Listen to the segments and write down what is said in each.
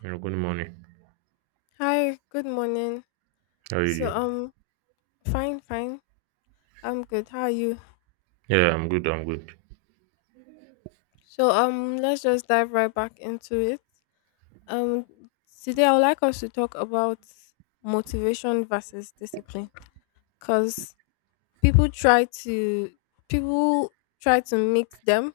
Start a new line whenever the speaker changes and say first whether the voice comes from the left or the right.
right: Yeah, good morning.
left: Hi, good morning.
right: How are you
left: So
right: doing?
left: um Fine, fine. I'm good. How are you?
right: Yeah, I'm good. I'm good.
left: Let's just dive right back into it. Um Today I would like us to talk about motivation versus discipline cuz people try to people try to mix them.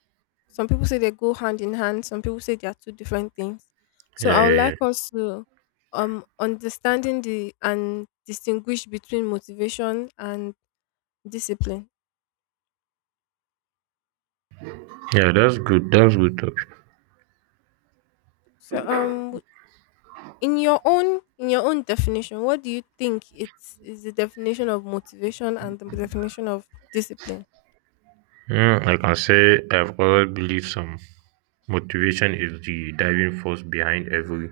left: Some people say they go hand in hand, some people say they are two different things. So
right: Yeah,
left: I would
right: yeah, yeah.
left: like us to understanding the and distinguish between motivation and discipline.
right: Yeah, that's good. That's good topic.
left: So um w- in your own definition, what do you think it's is the definition of motivation and the definition of discipline?
right: I can say I've always believed some motivation is the driving force behind every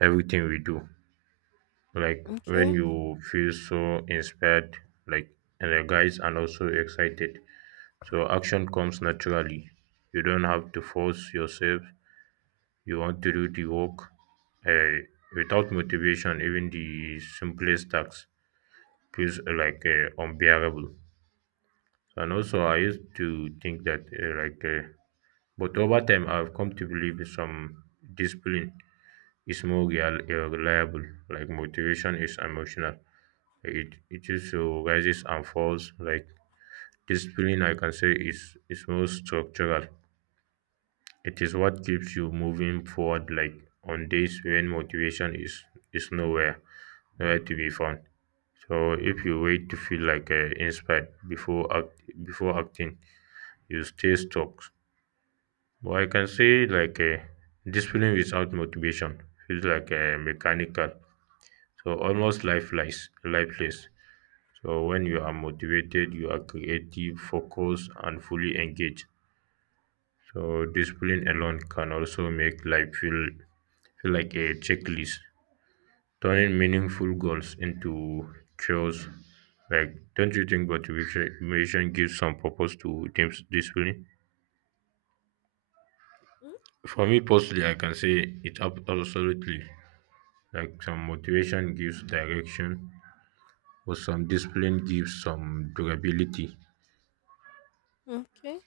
right: everything we do. Like when
left: Okay.
right: you feel so inspired, like energized and also excited, so action comes naturally. You don't have to force yourself. You want to do the work. Uh, without motivation, even the simplest tasks feels like unbearable. And also, I used to think that, like, but over time, I've come to believe some discipline is more real, reliable. Like motivation is emotional. It is rises and falls. Like discipline, I can say is more structural. It is what keeps you moving forward like on days when motivation is nowhere to be found. So if you wait to feel like inspired before acting, you stay stuck. But I can say like discipline without motivation feels like mechanical. So almost lifeless. So when you are motivated, you are creative, focused, and fully engaged. So discipline alone can also make life feel like a checklist, turning meaningful goals into chores. Like, don't you think motivation gives some purpose to discipline? For me personally, I can say it absolutely. Like some motivation gives direction, but some discipline gives some durability,
left: Mm, okay.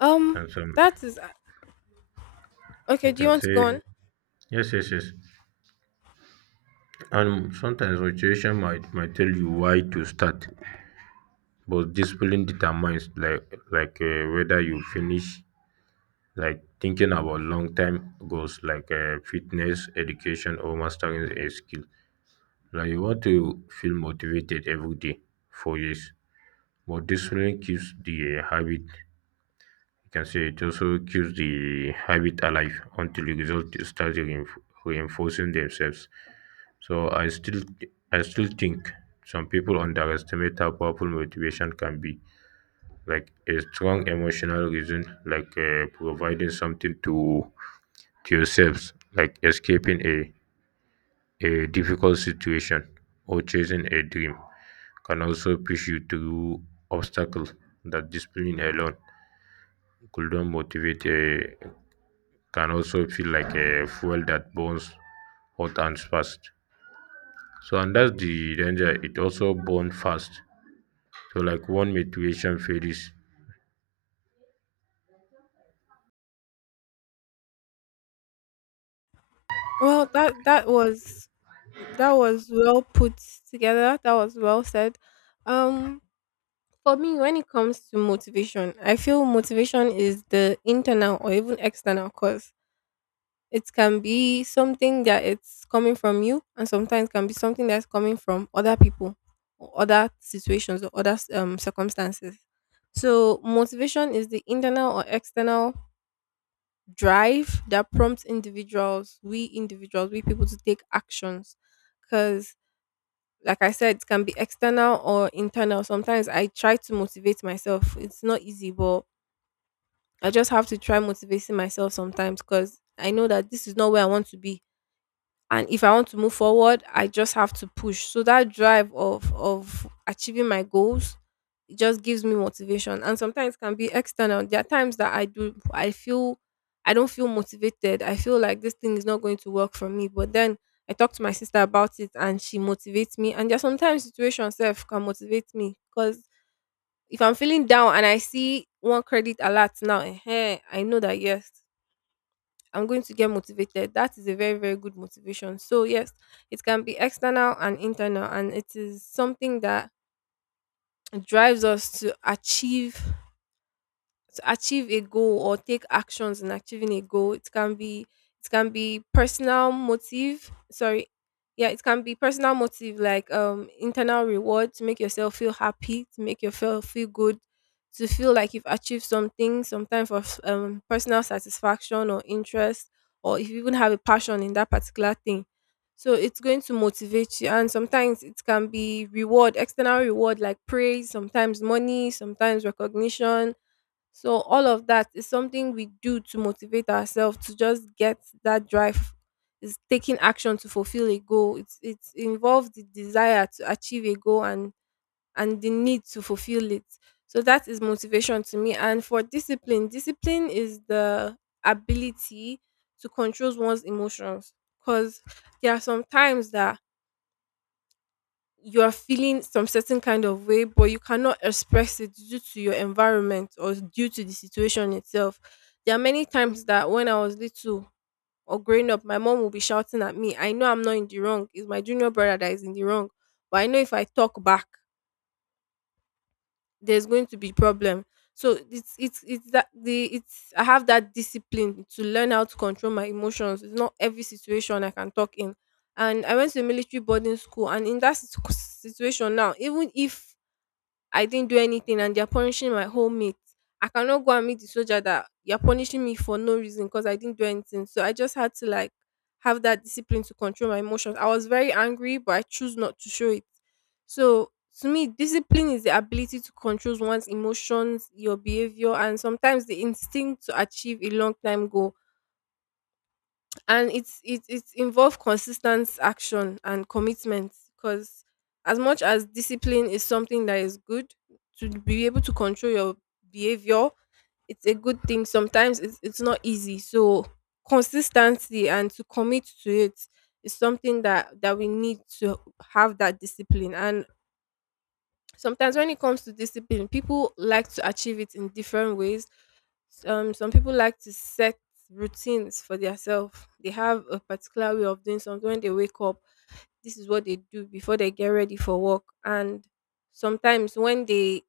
left: Um
right: and some
left: that is
right: I
left: Okay, do you
right: can
left: want to go
right: say
left: on?
right: yes, yes, yes. And sometimes motivation might tell you why to start, but discipline determines like whether you finish, like thinking about long term goals like fitness, education, or mastering a skill. Like you want to feel motivated every day for years, but discipline keeps the habit. You can say it also keeps the habit alive until the results start reinforcing themselves. So I still think some people underestimate how powerful motivation can be, like a strong emotional reason, like providing something to yourselves, like escaping a difficult situation or chasing a dream can also push you through obstacles that discipline alone could not motivate, can also feel like a fuel that burns hot and fast. So and that's the danger, it also burns fast, so like one motivation fades.
left: Well, that was well put together. That was well said. Um for me when it comes to motivation, I feel motivation is the internal or even external cause. It can be something that it's coming from you, and sometimes can be something that's coming from other people, or other situations, or other circumstances. So, motivation is the internal or external drive that prompts individuals, we people to take actions. Because, like I said, it can be external or internal. Sometimes I try to motivate myself. It's not easy, but I just have to try motivating myself sometimes because I know that this is not where I want to be, and if I want to move forward I just have to push, so that drive of achieving my goals, it just gives me motivation. And sometimes can be external. There are times that I do I feel I don't feel motivated, I feel like this thing is not going to work for me, but then I talk to my sister about it and she motivates me. And there are sometimes situations self can motivate me, because if I'm feeling down and I see one credit alert now eh, I know that yes, I'm going to get motivated. That is a very, very good motivation. So, yes, it can be external and internal, and it is something that drives us to achieve a goal or take actions in achieving a goal. It can be personal motive. Sorry. Yeah, it can be personal motive like internal reward to make yourself feel happy, to make yourself feel good, to feel like you've achieved something, some type of personal satisfaction or interest, or if you even have a passion in that particular thing. So it's going to motivate you. And sometimes it can be reward, external reward like praise, sometimes money, sometimes recognition, so all of that is something we do to motivate ourselves to just get that drive. Is taking action to fulfill a goal. It's involves the desire to achieve a goal and the need to fulfill it. So that is motivation to me. And for discipline, discipline is the ability to control one's emotions. Because there are some times that you are feeling some certain kind of way, but you cannot express it due to your environment or due to the situation itself. There are many times that when I was little or growing up, my mom will be shouting at me. I know I'm not in the wrong. It's my junior brother that is in the wrong. But I know if I talk back, there's going to be problem. So it's that the it's I have that discipline to learn how to control my emotions. It's not every situation I can talk in. And I went to a military boarding school. And in that situation now, even if I didn't do anything and they're punishing my whole mate, I cannot go and meet the soldier that you're punishing me for no reason because I didn't do anything. So I just had to like have that discipline to control my emotions. I was very angry, but I choose not to show it. So to me, discipline is the ability to control one's emotions, your behavior, and sometimes the instinct to achieve a long time goal. And it involves consistent action and commitment, because as much as discipline is something that is good to be able to control your behavior, it's a good thing. Sometimes it's not easy, so consistency and to commit to it is something that we need to have that discipline. And sometimes when it comes to discipline, people like to achieve it in different ways. Um, some people like to set routines for themselves. They have a particular way of doing something. When they wake up, this is what they do before they get ready for work. And sometimes when they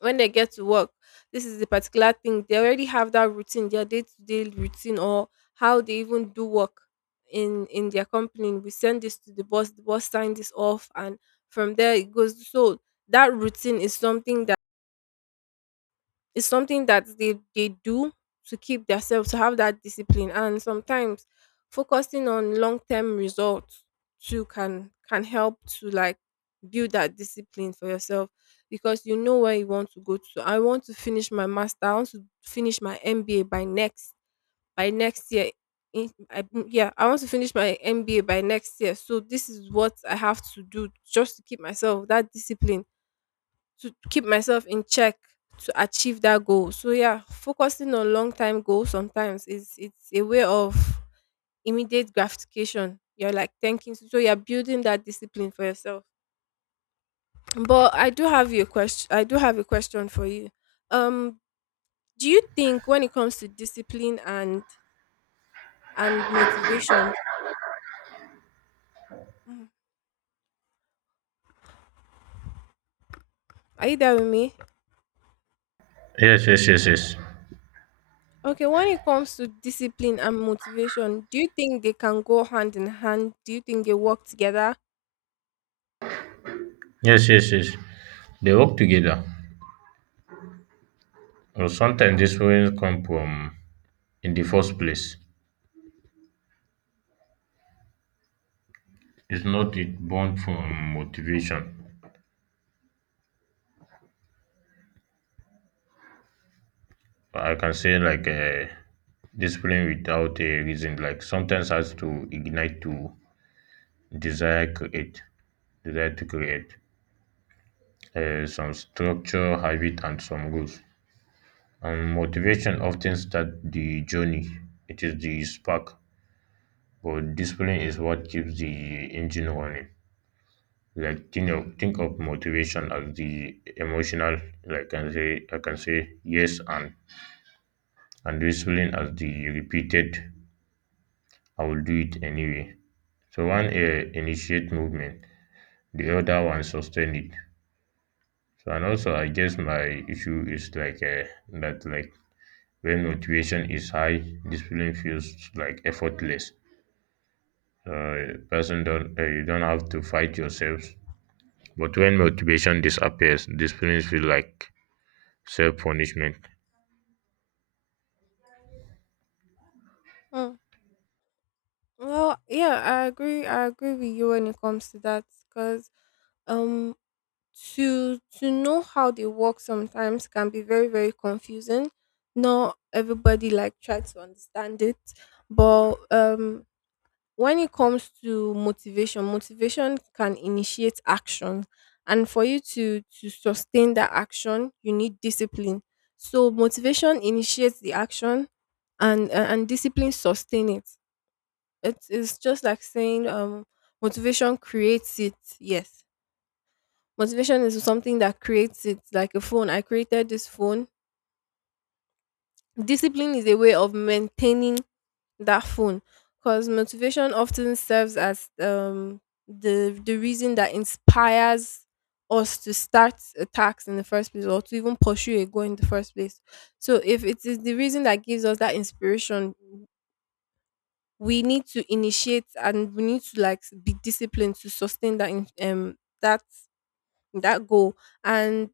left: get to work, this is the particular thing. They already have that routine, their day to day routine, or how they even do work in their company. We send this to the boss sign this off, and from there it goes. So that routine is something that they do to keep themselves to have that discipline. And sometimes focusing on long term results too can help to like build that discipline for yourself, because you know where you want to go to. I want to finish my master. I want to finish my MBA by next year. Yeah, I want to finish my MBA by next year. So this is what I have to do just to keep myself that discipline, to keep myself in check, to achieve that goal. So yeah, focusing on long time goals sometimes is it's a way of immediate gratification. You're like thanking so you're building that discipline for yourself. But I do have your question I do have a question for you. Um do you think when it comes to discipline and motivation, mhm, are you there with me?
right: Yes, yes, yes, yes.
left: Okay, when it comes to discipline and motivation, do you think they can go hand in hand? Do you think they work together?
right: Yes, yes, yes. They work together. Well, sometimes disagreement come from in the first place. It's not it born from motivation. I can say like discipline without a reason. Like sometimes has to ignite to desire create desire to create some structure, habit, and some rules. And motivation often start the journey. It is the spark, but discipline is what keeps the engine running. Like think of motivation as the emotional, like I can say yes, and discipline as the repeated, I will do it anyway. So one initiate movement, the other one sustain it. So and also I guess my issue is like that, like when motivation is high, discipline feels like effortless. Person don't you don't have to fight yourself. But when motivation disappears, discipline feels like self punishment.
left: Mm. Well, yeah, I agree. I agree with you when it comes to that because um to know how they work sometimes can be very very confusing. Not everybody like try to understand it, but when it comes to motivation can initiate action. And for you to sustain that action you need discipline. So motivation initiates the action, and discipline sustain it. It is just like saying motivation creates it. Yes, motivation is something that creates it, like a phone. I created this phone. Discipline is a way of maintaining that phone, because motivation often serves as the reason that inspires us to start a task in the first place or to even pursue a goal in the first place. So if it is the reason that gives us that inspiration, we need to initiate and we need to like be disciplined to sustain that that goal. And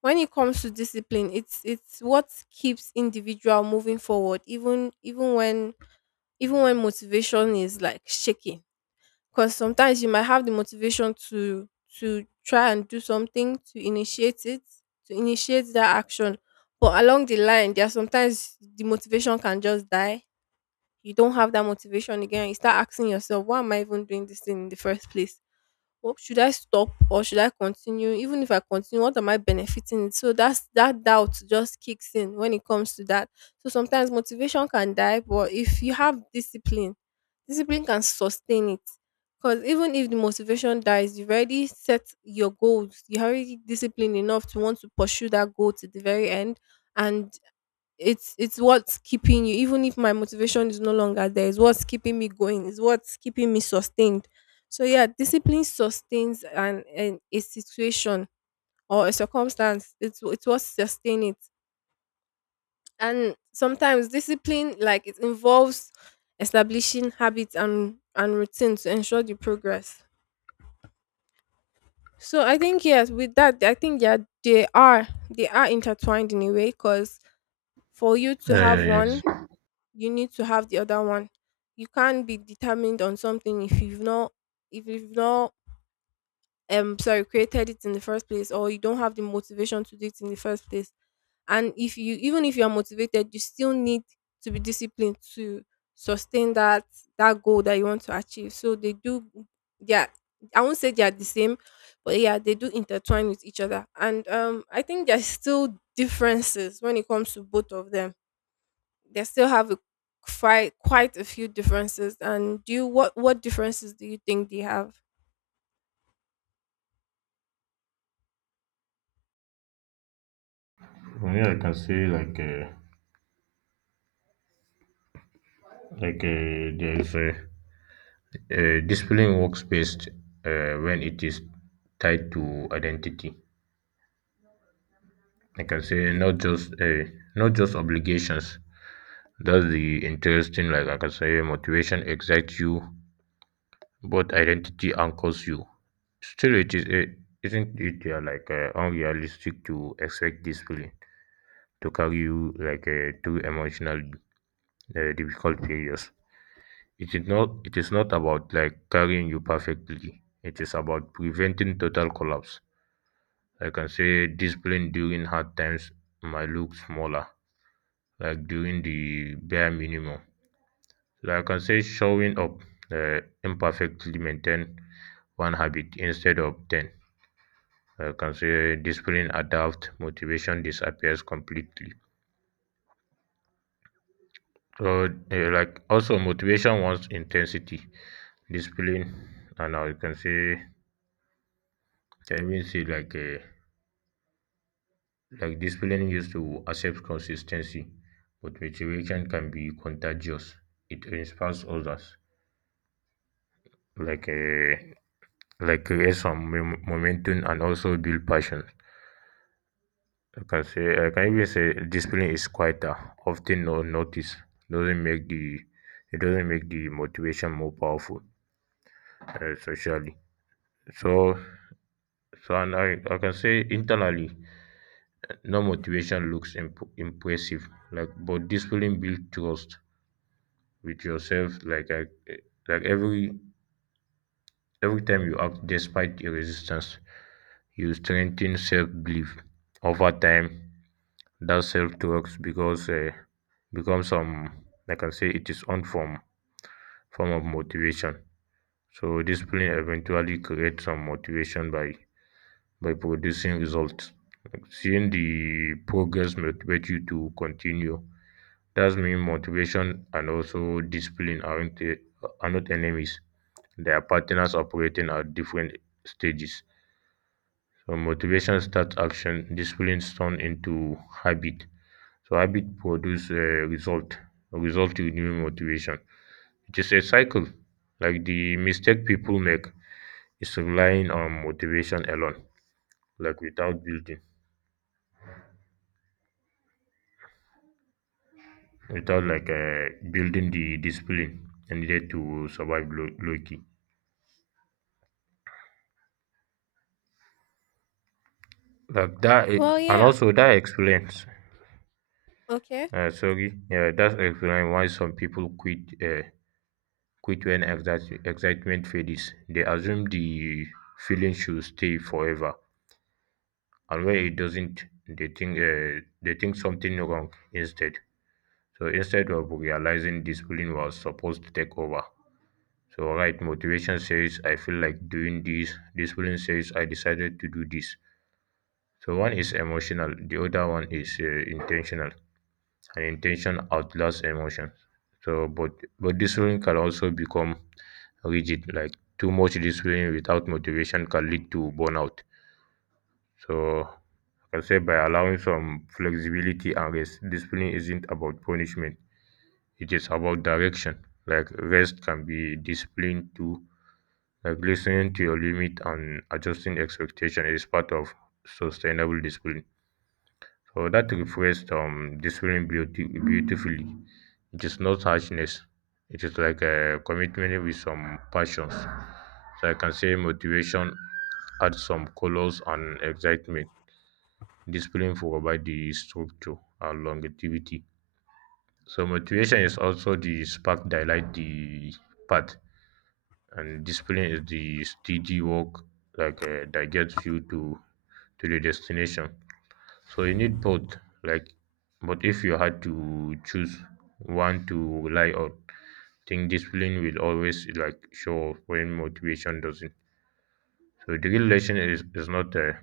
left: when it comes to discipline, it's what keeps individual moving forward, even when motivation is like shaking. Because sometimes you might have the motivation to try and do something, to initiate it, to initiate that action. But along the line there are sometimes the motivation can just die. You don't have that motivation again. You start asking yourself, why am I even doing this thing in the first place? What, should I stop or should I continue? Even if I continue, what am I benefiting? So that's that doubt just kicks in when it comes to that. So sometimes motivation can die, but if you have discipline, discipline can sustain it. Because even if the motivation dies, you've already set your goals. You're already disciplined enough to want to pursue that goal to the very end. And it's what's keeping you, even if my motivation is no longer there, it's what's keeping me going. It's what's keeping me sustained. So yeah, discipline sustains an a situation or a circumstance. It's what sustain it. And sometimes discipline like it involves establishing habits and routine to ensure the progress. So I think yes, with that I think yeah, they are intertwined in a way, because for you to
right: Yeah,
left: have
right: yeah,
left: one
right: yes.
left: you need to have the other one. You can't be determined on something if you've not if you've not sorry, created it in the first place, or you don't have the motivation to do it in the first place. And if you even if you are motivated, you still need to be disciplined to sustain that goal that you want to achieve. So they do, yeah, I won't say they are the same, but yeah, they do intertwine with each other. And I think there's still differences when it comes to both of them. They still have a, quite a few differences. And do you what differences do you think they have?
right: From here, I can say like there is a displaying workspace when it is tied to identity. I can say not just obligations. That's the interesting. Like I can say, motivation excites you, but identity anchors you. Still, it isn't it like unrealistic to expect this feeling to carry you, like through emotional, difficult periods. It is not about, like, carrying you perfectly. It is about preventing total collapse. I can say discipline during hard times might look smaller, like during the bare minimum. Like I can say showing up imperfectly maintain one habit instead of 10. I can say discipline adapt, motivation disappears completely. So like also motivation wants intensity, discipline, and I can say I even see like discipline used to accept consistency, but motivation can be contagious. It inspires others, like uh, like create some momentum and also build passion. I can even say discipline is quieter, often not noticed. Doesn't make the it doesn't make the motivation more powerful, socially. So so and I can say internally, no motivation looks impressive, like, but discipline builds trust with yourself, like every time you act despite your resistance, you strengthen self belief over time. That self talks, because becomes some, like I can say it is one form of motivation. So discipline eventually creates some motivation by producing results. Like, seeing the progress motivate you to continue, that's mean motivation and also discipline are not enemies. Their partners operating at different stages. So motivation starts action, disciplines turn into habit. So habit produce result. A result renew motivation. It is a cycle. Like the mistake people make is relying on motivation alone, like without building, without like building the discipline and needed to survive low key. Like that,
left: Well,
right: it, and
left: yeah.
right: also that explains.
left: Okay.
right: Sorry, yeah, that explains why some people quit when excitement fades. They assume the feeling should stay forever, and when it doesn't, they think something wrong instead. So instead of realizing discipline was supposed to take over. So right, motivation says I feel like doing this. Discipline says I decided to do this. So one is emotional, the other one is intentional, and intention outlasts emotion. So, but discipline can also become rigid, like too much discipline without motivation can lead to burnout. So I can say, by allowing some flexibility and rest, discipline isn't about punishment, it is about direction. Like rest can be disciplined too, like listening to your limit and adjusting expectation is part of sustainable discipline. So that reflects discipline beautifully. It is not harshness. It is like a commitment with some passions. So I can say motivation adds some colors and excitement. Discipline provide the structure and longevity. So motivation is also the spark that light the path, and discipline is the steady work, like that gets you to the destination. So you need both. Like, but if you had to choose one to rely on, think discipline will always like show up when motivation doesn't. So the real lesson is not,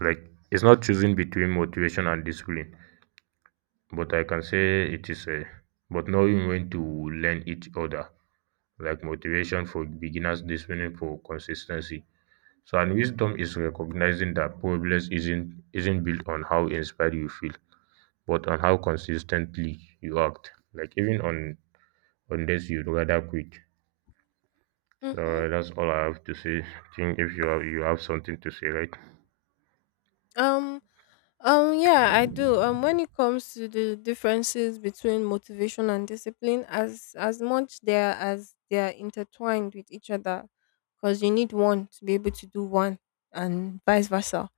right: like, it's not choosing between motivation and discipline, but I can say it is but knowing when to learn each other, like motivation for beginners, discipline for consistency. So and wisdom is recognizing that progress isn't built on how inspired you feel, but on how consistently you act. Like even on days you'd rather quit.
left: Mhm.
right: That's all I have to say. I think, if you have something to say, right?
left: Um. Yeah, I do. When it comes to the differences between motivation and discipline, as much there as they are intertwined with each other, because you need one to be able to do one, and vice versa.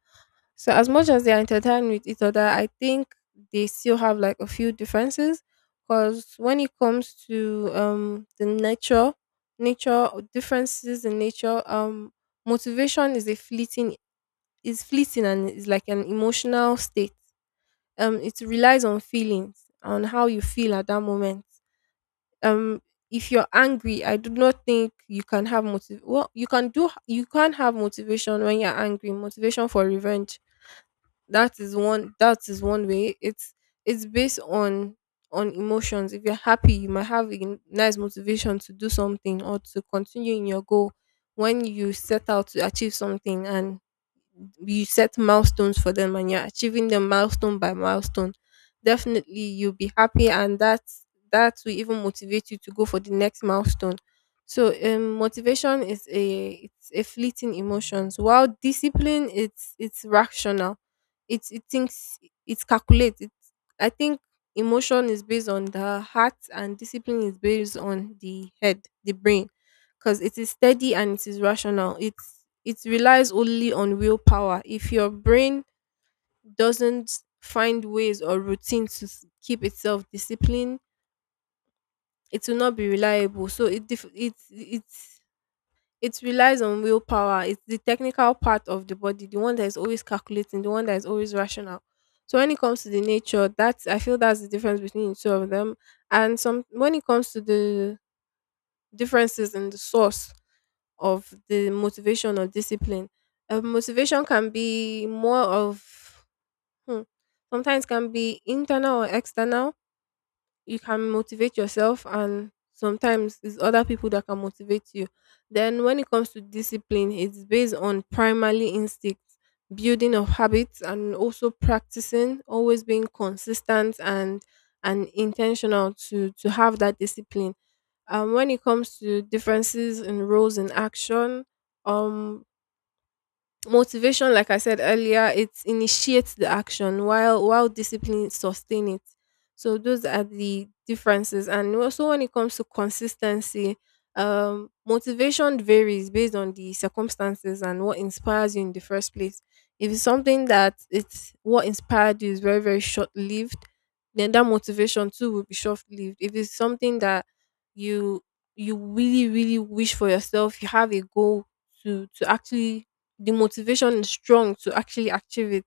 left: So as much as they are intertwined with each other, I think they still have like a few differences. Because when it comes to the nature, nature or differences in nature, motivation is a fleeting is fleeting and is like an emotional state. It relies on feelings on how you feel at that moment. Um, if you're angry, I do not think you can have motiv. Well, you can't have motivation when you're angry. Motivation for revenge, that is one way. It's based on emotions. If you're happy, you might have a nice motivation to do something or to continue in your goal. When you set out to achieve something, and you set milestones for them, and you're achieving them milestone by milestone, definitely you'll be happy, and that will even motivate you to go for the next milestone. So motivation is a it's a fleeting emotions, while discipline, it's rational. It thinks, it calculates. It I think emotion is based on the heart, and discipline is based on the head, the brain, because it is steady and it is rational. It relies only on willpower. If your brain doesn't find ways or routines to keep itself disciplined, it will not be reliable. So it it relies on willpower. It's the technical part of the body, the one that is always calculating, the one that is always rational. So when it comes to the nature, that's, I feel, that's the difference between the two of them. And some when it comes to the differences in the source of the motivation or discipline. Motivation can be more of hmm, sometimes can be internal or external. You can motivate yourself, and sometimes it's other people that can motivate you. Then when it comes to discipline, it's based on primarily instincts, building of habits, and also practicing, always being consistent and intentional to have that discipline. When it comes to differences in roles in action, um motivation, like I said earlier, it initiates the action, while discipline sustain it. So those are the differences. And also when it comes to consistency, motivation varies based on the circumstances and what inspires you in the first place. If it's something that it's what inspired you is very, very short lived, then that motivation too will be short lived. If it's something that you you really, really wish for yourself, you have a goal to actually the motivation is strong to actually achieve it.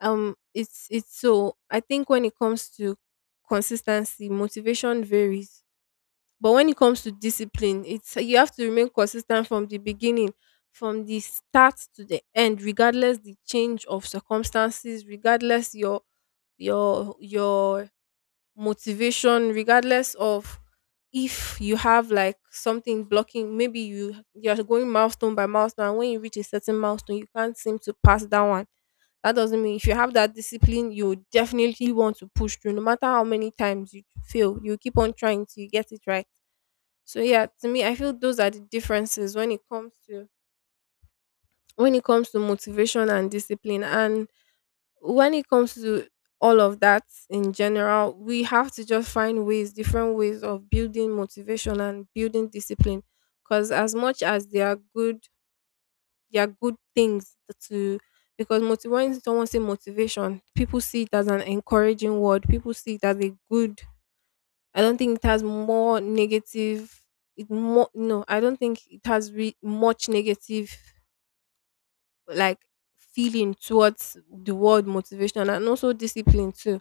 left: It's so I think when it comes to consistency, motivation varies. But when it comes to discipline, it's you have to remain consistent from the beginning, from the start to the end, regardless the change of circumstances, regardless your your motivation, regardless of if you have like something blocking. Maybe you you're going milestone by milestone, and when you reach a certain milestone, you can't seem to pass that one. That doesn't mean, if you have that discipline, you definitely want to push through. No matter how many times you fail, you keep on trying till you get it right. So yeah, to me I feel those are the differences when it comes to motivation and discipline, and when it comes to all of that in general, we have to just find ways, different ways of building motivation and building discipline. Because as much as they are good things to. Because when someone say motivation, people see it as an encouraging word. People see it as a good. I don't think it has more negative. It more no. I don't think it has much negative like feeling towards the word motivation, and also discipline too.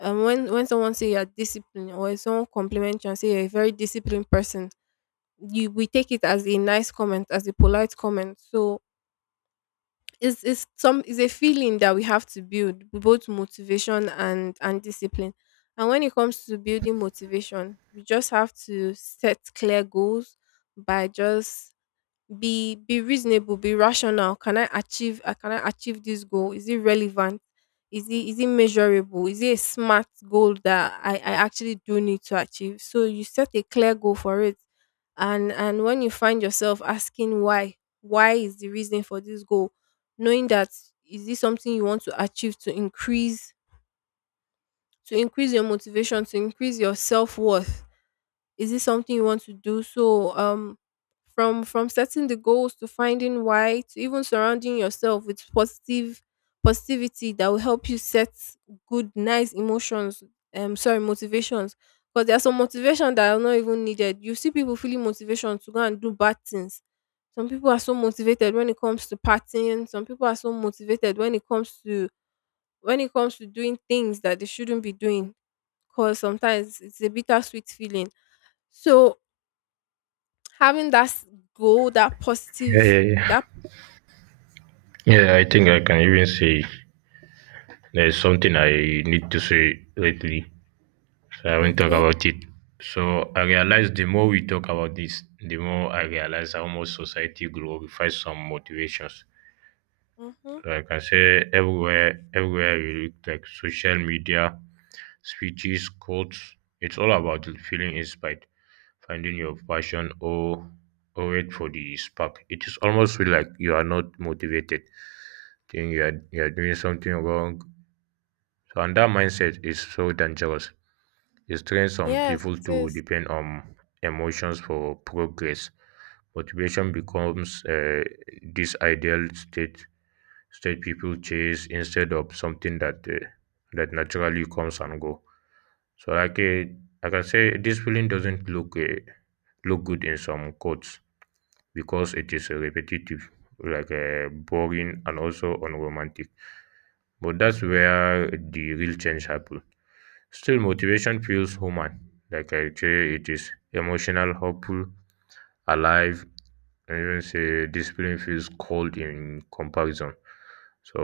left: When someone say you're disciplined, or if someone compliment you and say you're a very disciplined person, you we take it as a nice comment, as a polite comment. So it's a feeling that we have to build both motivation and discipline. And when it comes to building motivation, we just have to set clear goals by just be reasonable, be rational. Can I achieve, can I achieve this goal? Is it relevant? Is it measurable? Is it a smart goal that I actually do need to achieve? So you set a clear goal for it. And when you find yourself asking why is the reason for this goal, knowing that, is this something you want to achieve to increase your motivation, to increase your self-worth, is this something you want to do? So, from setting the goals to finding why to even surrounding yourself with positive positivity that will help you set good, nice emotions. Sorry, motivations. Because there are some motivation that are not even needed. You see people feeling motivation to go and do bad things. Some people are so motivated when it comes to partying, some people are so motivated when it comes to doing things that they shouldn't be doing, because sometimes it's a bittersweet feeling. So having that goal, that
right: Yeah, yeah,
left: positive,
right: yeah.
left: that
right: Yeah, I think I can even say there's something I need to say lately. So I won't talk
left: okay,
right: about it. So I realize, the more we talk about this, the more I realize how much society glorifies some motivations.
left: mm-hmm.
right: So I can say everywhere you look, like social media, speeches, quotes, it's all about feeling inspired, finding your passion, or wait for the spark. It is almost feel like you are not motivated, think you are doing something wrong. So and that mindset is so dangerous. It trains some
left: Yes,
right: people
left: it
right: to
left: is.
right: depend on emotions for progress. Motivation becomes, this ideal state people chase, instead of something that naturally comes and go. So like I can say this feeling doesn't look good in some quotes because it is repetitive, like boring, and also unromantic, but that's where the real change happens. Still motivation feels human. Like I say, it is emotional, hopeful, alive, and even say discipline feels cold in comparison. So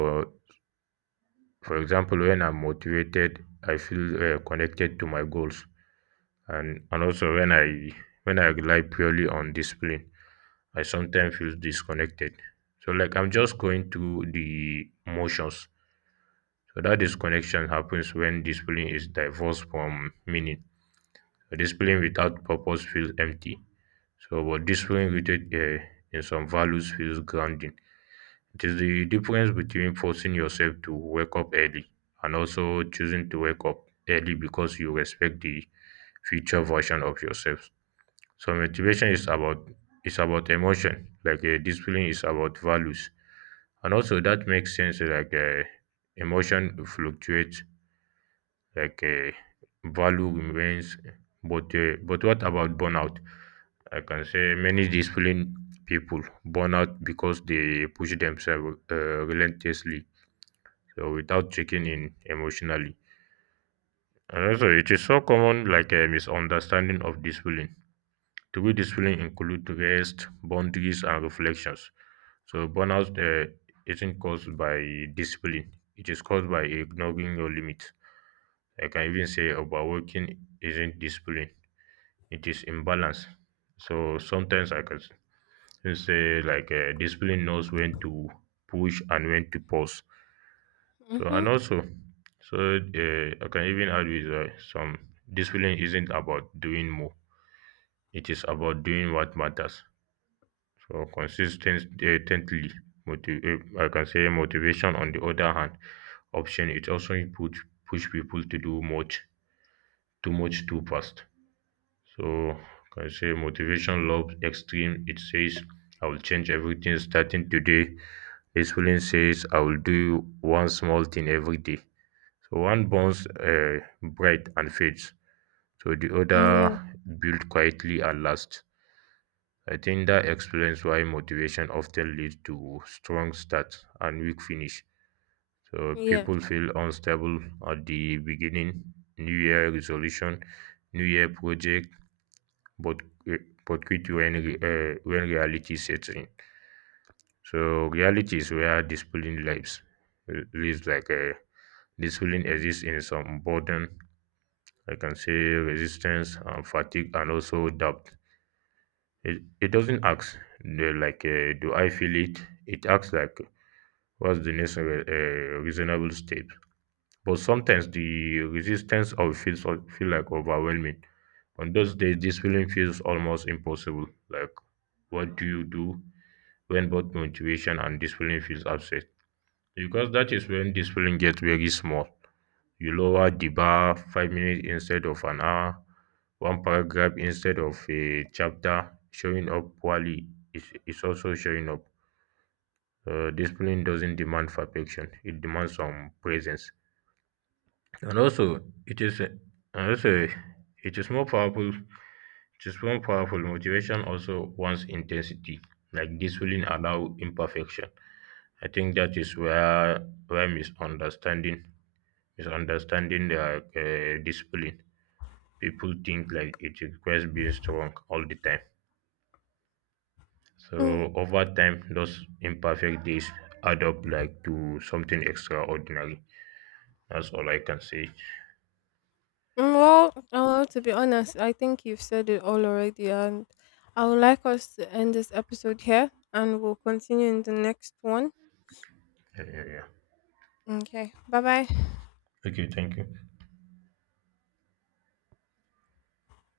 right: for example, when I'm motivated I feel connected to my goals, and also when I rely purely on discipline, I sometimes feel disconnected. So like I'm just going through the motions. So that disconnection happens when discipline is divorced from meaning. So discipline without purpose feels empty. So but discipline rooted in some values feels grounding. It is the difference between forcing yourself to wake up early and also choosing to wake up early because you respect the future version of yourself. So motivation is about emotion, like discipline is about values, and also that makes sense. Like emotion fluctuates, like value remains. But what about burnout? I can say many disciplined people burn out because they push themselves, relentlessly, so without checking in emotionally. And also, it is so common, like a misunderstanding of discipline. True discipline includes rest, boundaries, and reflections. So burnout isn't caused by discipline; it is caused by ignoring your limits. I can even say overworking isn't discipline; it is imbalance. So sometimes I can say, like discipline knows when to push and when to pause. So
left: Mm-hmm.
right: and also, I can even add with, some discipline isn't about doing more; it is about doing what matters. So consistently, motiv- I can say motivation on the other hand option it also push people to do much too fast. So can say motivation loves extreme, it says I will change everything starting today. Discipline says I will do one small thing every day. So one burns, bright and fades, so the other
left: Mm, yeah,
right: build quietly and lasts. I think that explains why motivation often leads to strong start and weak finish. So
left: yes.
right: people feel unstable at the beginning, New Year resolution, New Year project, but uh, but quit when, when reality sets in. So reality is where discipline lives. Uh, Lives like uh, discipline exists in some burden, I can say resistance and fatigue, and also doubt. It doesn't ask the, like do I feel it? It acts like, what's the next reasonable step. But sometimes the resistance of feel like overwhelming. On those days, this feeling feels almost impossible. Like, what do you do when both motivation and discipline feels absent? Because that is when discipline gets very small. You lower the bar 5 minutes instead of an hour, one paragraph instead of a chapter. Showing up poorly is also showing up. Discipline doesn't demand perfection; it demands some presence. And also, it is and also it is more powerful. It is more powerful. Motivation also wants intensity. Like discipline allow imperfection. I think that is where misunderstanding the discipline. People think like it requires being strong all the time.
left: Mm.
right: So over time, those imperfect days add up, like to something extraordinary. That's all I can say.
left: Mm, well, well, to be honest, I think you've said it all already, and I would like us to end this episode here, and we'll continue in the next one.
right: Yeah. Yeah.
left: Okay, bye bye.
right: Okay, thank you.